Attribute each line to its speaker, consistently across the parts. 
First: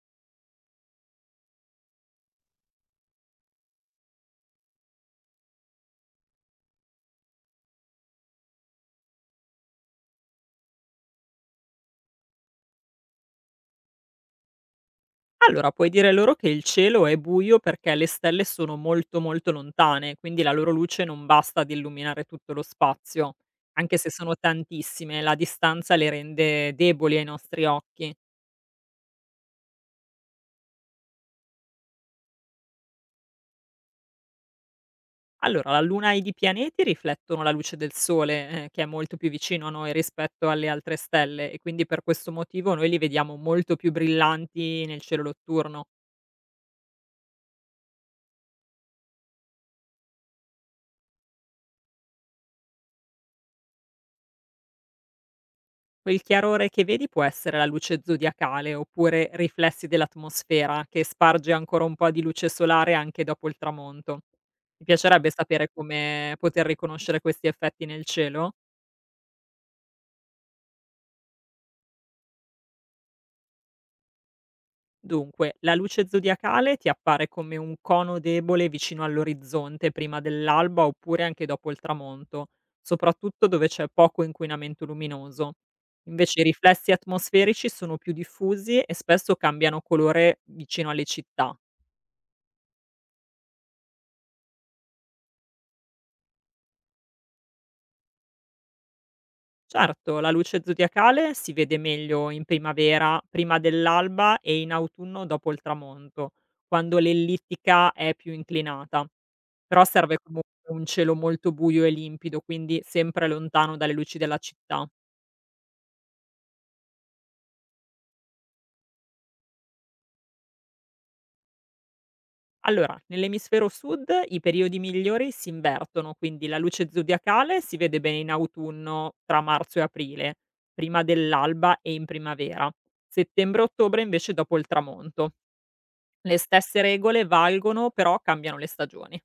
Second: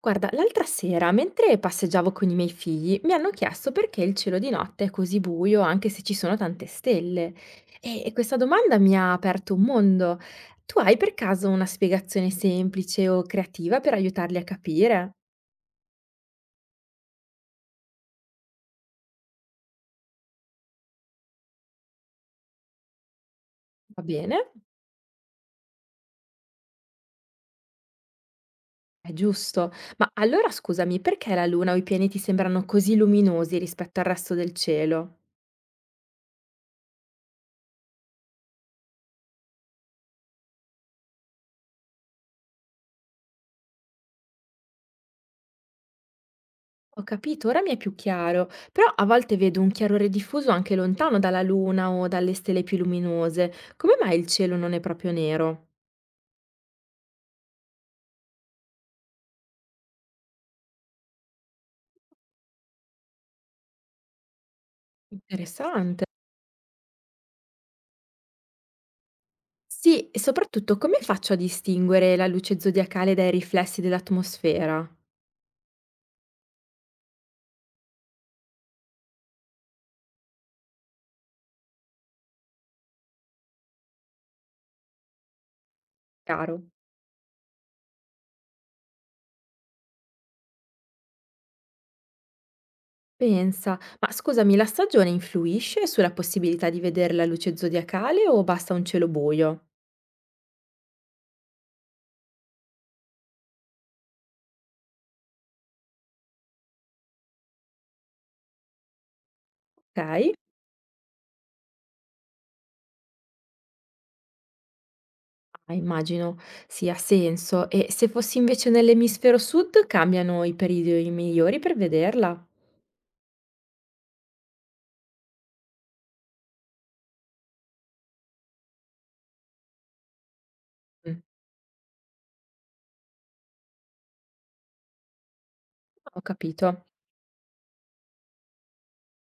Speaker 1: Guarda, l'altra sera, mentre passeggiavo con i miei figli, mi hanno chiesto perché il cielo di notte è così buio anche se ci sono tante stelle. E questa domanda mi ha aperto un mondo. Tu hai per caso una spiegazione semplice o creativa per aiutarli a capire?
Speaker 2: Allora, puoi dire loro che il cielo è buio perché le stelle sono molto lontane, quindi la loro luce non basta ad illuminare tutto lo spazio. Anche
Speaker 1: Va
Speaker 2: se sono
Speaker 1: bene?
Speaker 2: tantissime, la distanza le rende deboli ai nostri occhi.
Speaker 1: È giusto. Ma allora scusami, perché la Luna o i pianeti sembrano così luminosi rispetto al resto del cielo?
Speaker 2: Allora, la Luna ed i pianeti riflettono la luce del Sole, che è molto più vicino a noi rispetto alle altre stelle, e quindi per questo motivo noi li vediamo molto più brillanti nel cielo notturno.
Speaker 1: Ho capito, ora mi è più chiaro, però a volte vedo un chiarore diffuso anche lontano dalla Luna o dalle stelle più luminose. Come mai il cielo non è proprio nero?
Speaker 2: Quel chiarore che vedi può essere la luce zodiacale oppure riflessi dell'atmosfera che sparge ancora un po' di luce solare anche dopo il tramonto. Ti piacerebbe sapere
Speaker 1: Interessante.
Speaker 2: come poter riconoscere questi effetti nel cielo?
Speaker 1: Sì, e soprattutto come faccio a distinguere la luce zodiacale dai riflessi dell'atmosfera?
Speaker 2: Dunque, la luce zodiacale ti appare come un cono debole vicino all'orizzonte prima dell'alba oppure anche dopo il tramonto, soprattutto dove c'è poco inquinamento luminoso. Invece i
Speaker 1: Caro.
Speaker 2: riflessi atmosferici sono più diffusi e spesso cambiano colore vicino alle città.
Speaker 1: Pensa, ma scusami, la stagione influisce sulla possibilità di vedere la luce zodiacale o basta un cielo buio?
Speaker 2: Certo, la luce zodiacale si vede meglio in primavera, prima dell'alba e in autunno dopo il tramonto, quando l'ellittica è più inclinata. Però serve
Speaker 1: Ok.
Speaker 2: comunque un cielo molto buio e limpido, quindi sempre lontano dalle luci della città.
Speaker 1: Ah, immagino, sì, ha senso. E se fossi invece nell'emisfero sud, cambiano i periodi migliori per vederla?
Speaker 2: Allora, nell'emisfero sud i periodi migliori si invertono, quindi la luce zodiacale si vede bene in autunno tra marzo e aprile, prima
Speaker 1: Mm,
Speaker 2: dell'alba e in primavera. Settembre-ottobre invece dopo il tramonto.
Speaker 1: ho
Speaker 2: Le stesse
Speaker 1: capito,
Speaker 2: regole valgono, però cambiano le stagioni.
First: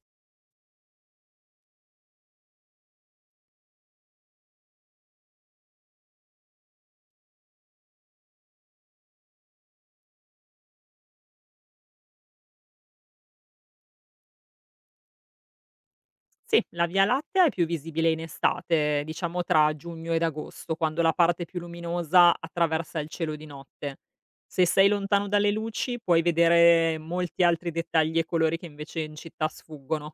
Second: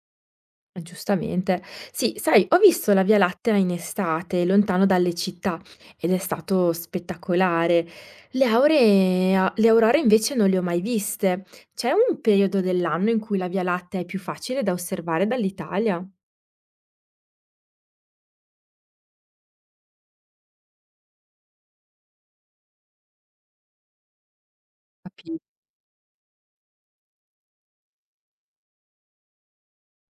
Speaker 1: giustamente. Sì, sai, ho visto la Via Lattea in estate, lontano dalle città, ed è stato spettacolare. Le auree, le aurore invece non le ho mai viste. C'è un periodo dell'anno in cui la Via Lattea è più facile da osservare dall'Italia?
Speaker 2: Sì, la Via Lattea è più visibile in estate, diciamo tra giugno ed agosto, quando la parte più luminosa attraversa il cielo di notte. Se sei lontano
Speaker 1: Capito.
Speaker 2: dalle luci puoi vedere molti altri dettagli e colori che invece in città sfuggono.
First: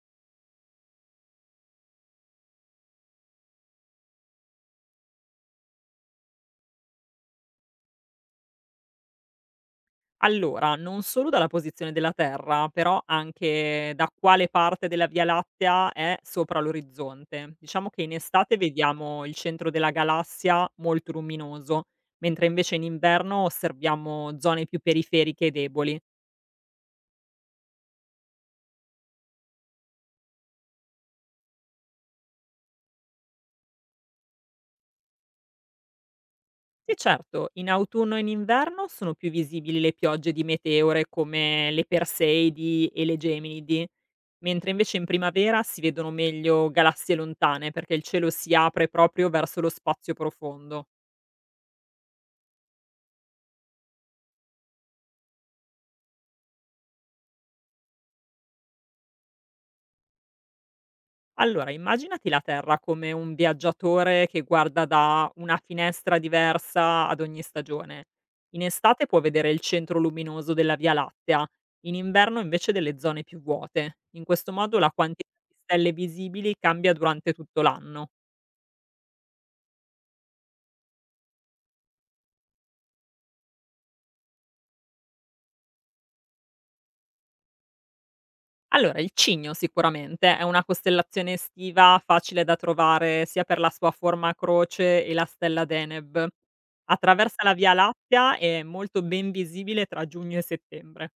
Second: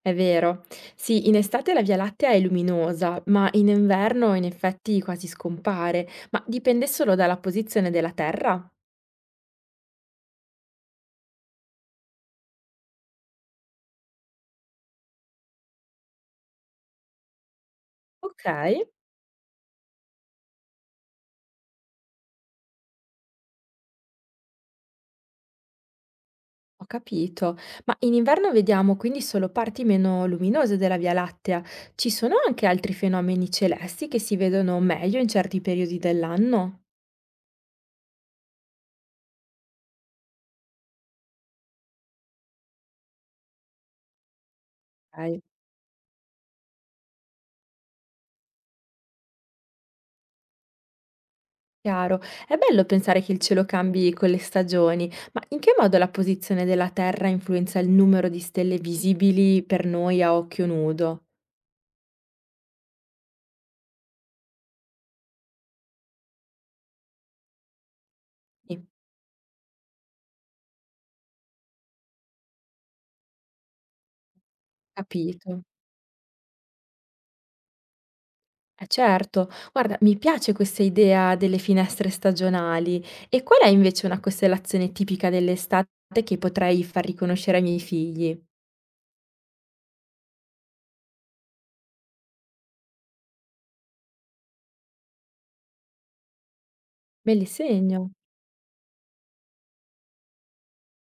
Speaker 1: È vero. Sì, in estate la Via Lattea è luminosa, ma in inverno in effetti quasi scompare. Ma dipende solo dalla posizione della Terra?
Speaker 2: Allora, non solo dalla posizione della Terra, però anche da quale parte della Via Lattea è sopra l'orizzonte. Diciamo che in
Speaker 1: Ok.
Speaker 2: estate vediamo il centro della galassia molto luminoso, mentre invece in inverno osserviamo zone più periferiche e deboli.
Speaker 1: Ho capito. Ma in inverno vediamo quindi solo parti meno luminose della Via Lattea. Ci sono anche altri fenomeni celesti che si vedono meglio in certi periodi dell'anno?
Speaker 2: E certo, in autunno e in inverno sono più visibili le piogge di meteore come le Perseidi e le Geminidi, mentre invece in
Speaker 1: Ok.
Speaker 2: primavera si vedono meglio galassie lontane perché il cielo si apre proprio verso lo spazio profondo.
Speaker 1: Chiaro. È bello pensare che il cielo cambi con le stagioni, ma in che modo la posizione della Terra influenza il numero di stelle visibili per noi a occhio nudo?
Speaker 2: Allora, immaginati la Terra come un viaggiatore che guarda da una finestra diversa ad ogni stagione. In
Speaker 1: Sì,
Speaker 2: estate può vedere il centro luminoso della Via Lattea, in inverno invece delle zone più vuote. In questo modo la quantità di
Speaker 1: capito.
Speaker 2: stelle visibili cambia durante tutto l'anno.
Speaker 1: Eh certo. Guarda, mi piace questa idea delle finestre stagionali. E qual è invece una costellazione tipica dell'estate che potrei far riconoscere ai miei figli?
Speaker 2: Allora, il Cigno sicuramente è una costellazione estiva facile da trovare sia per la sua forma a croce e la stella Deneb.
Speaker 1: Me
Speaker 2: Attraversa
Speaker 1: li
Speaker 2: la Via
Speaker 1: segno.
Speaker 2: Lattea e è molto ben visibile tra giugno e settembre.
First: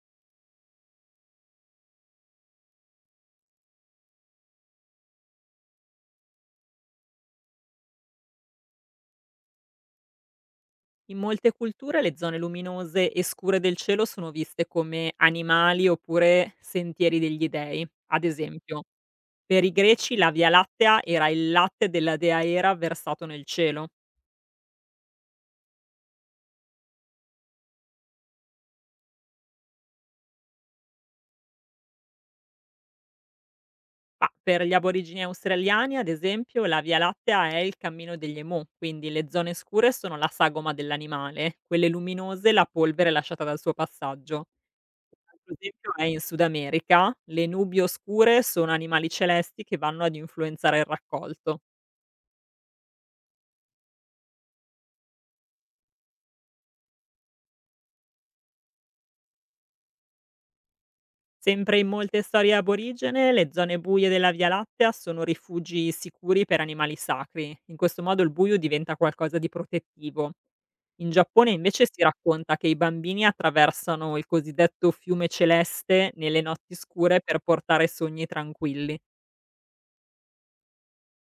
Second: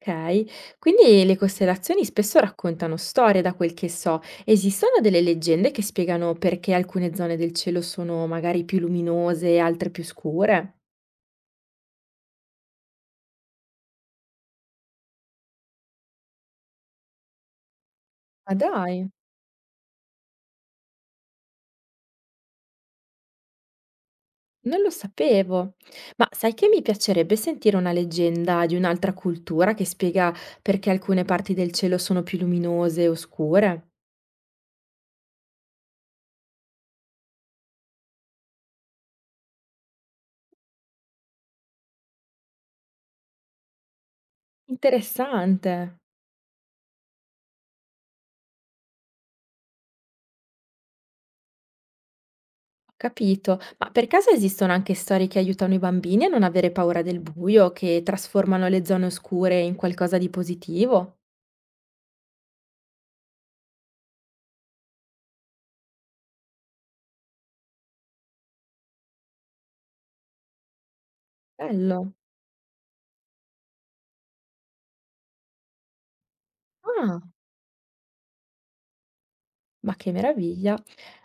Speaker 1: Okay. Quindi le costellazioni spesso raccontano storie, da quel che so. Esistono delle leggende che spiegano perché alcune zone del cielo sono magari più luminose e altre più scure?
Speaker 2: In molte culture le zone luminose e scure del cielo sono viste come animali oppure sentieri degli dei. Ad
Speaker 1: Ma
Speaker 2: esempio,
Speaker 1: dai,
Speaker 2: per i greci la Via Lattea era il latte della dea Era versato nel cielo,
Speaker 1: non lo sapevo. Ma sai che mi piacerebbe sentire una leggenda di un'altra cultura che spiega perché alcune parti del cielo sono più luminose o scure?
Speaker 2: ma per gli aborigini australiani, ad esempio, la Via Lattea è il cammino degli emu, quindi le zone scure sono la sagoma dell'animale, quelle luminose la polvere lasciata dal suo passaggio. Altro
Speaker 1: Interessante.
Speaker 2: esempio è in Sud America, le nubi oscure sono animali celesti che vanno ad influenzare il raccolto.
Speaker 1: Capito. Ma per caso esistono anche storie che aiutano i bambini a non avere paura del buio, che trasformano le zone oscure in qualcosa di positivo?
Speaker 2: Sempre in molte storie aborigene, le zone buie della Via Lattea sono rifugi sicuri per animali sacri. In questo modo il buio diventa qualcosa di protettivo. In Giappone invece si
Speaker 1: Bello.
Speaker 2: racconta che i bambini attraversano il cosiddetto fiume celeste nelle notti
Speaker 1: Ah,
Speaker 2: scure per portare sogni tranquilli.
Speaker 1: ma che meraviglia.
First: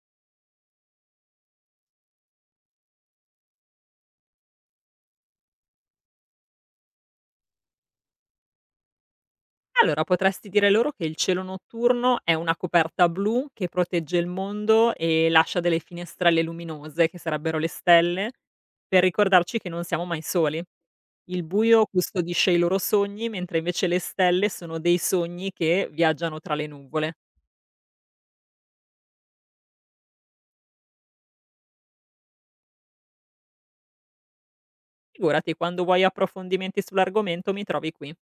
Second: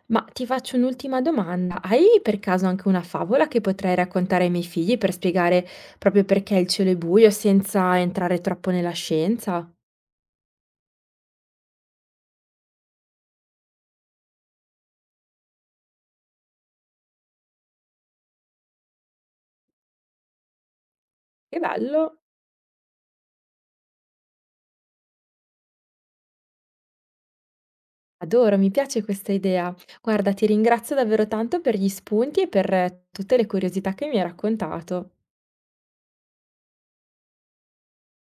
Speaker 1: Ma ti faccio un'ultima domanda. Hai per caso anche una favola che potrei raccontare ai miei figli per spiegare proprio perché il cielo è buio senza entrare troppo nella scienza?
Speaker 2: Allora potresti dire loro che il cielo notturno è una coperta blu che protegge il mondo e lascia delle finestrelle luminose, che sarebbero le stelle, per ricordarci che non siamo mai soli. Il
Speaker 1: Che
Speaker 2: buio
Speaker 1: bello.
Speaker 2: custodisce i loro sogni, mentre invece le stelle sono dei sogni che viaggiano tra le nuvole.
Speaker 1: Adoro, mi piace questa idea. Guarda, ti ringrazio davvero tanto per gli spunti e per tutte le curiosità che mi hai raccontato.
Speaker 2: Figurati, quando vuoi approfondimenti sull'argomento mi trovi qui.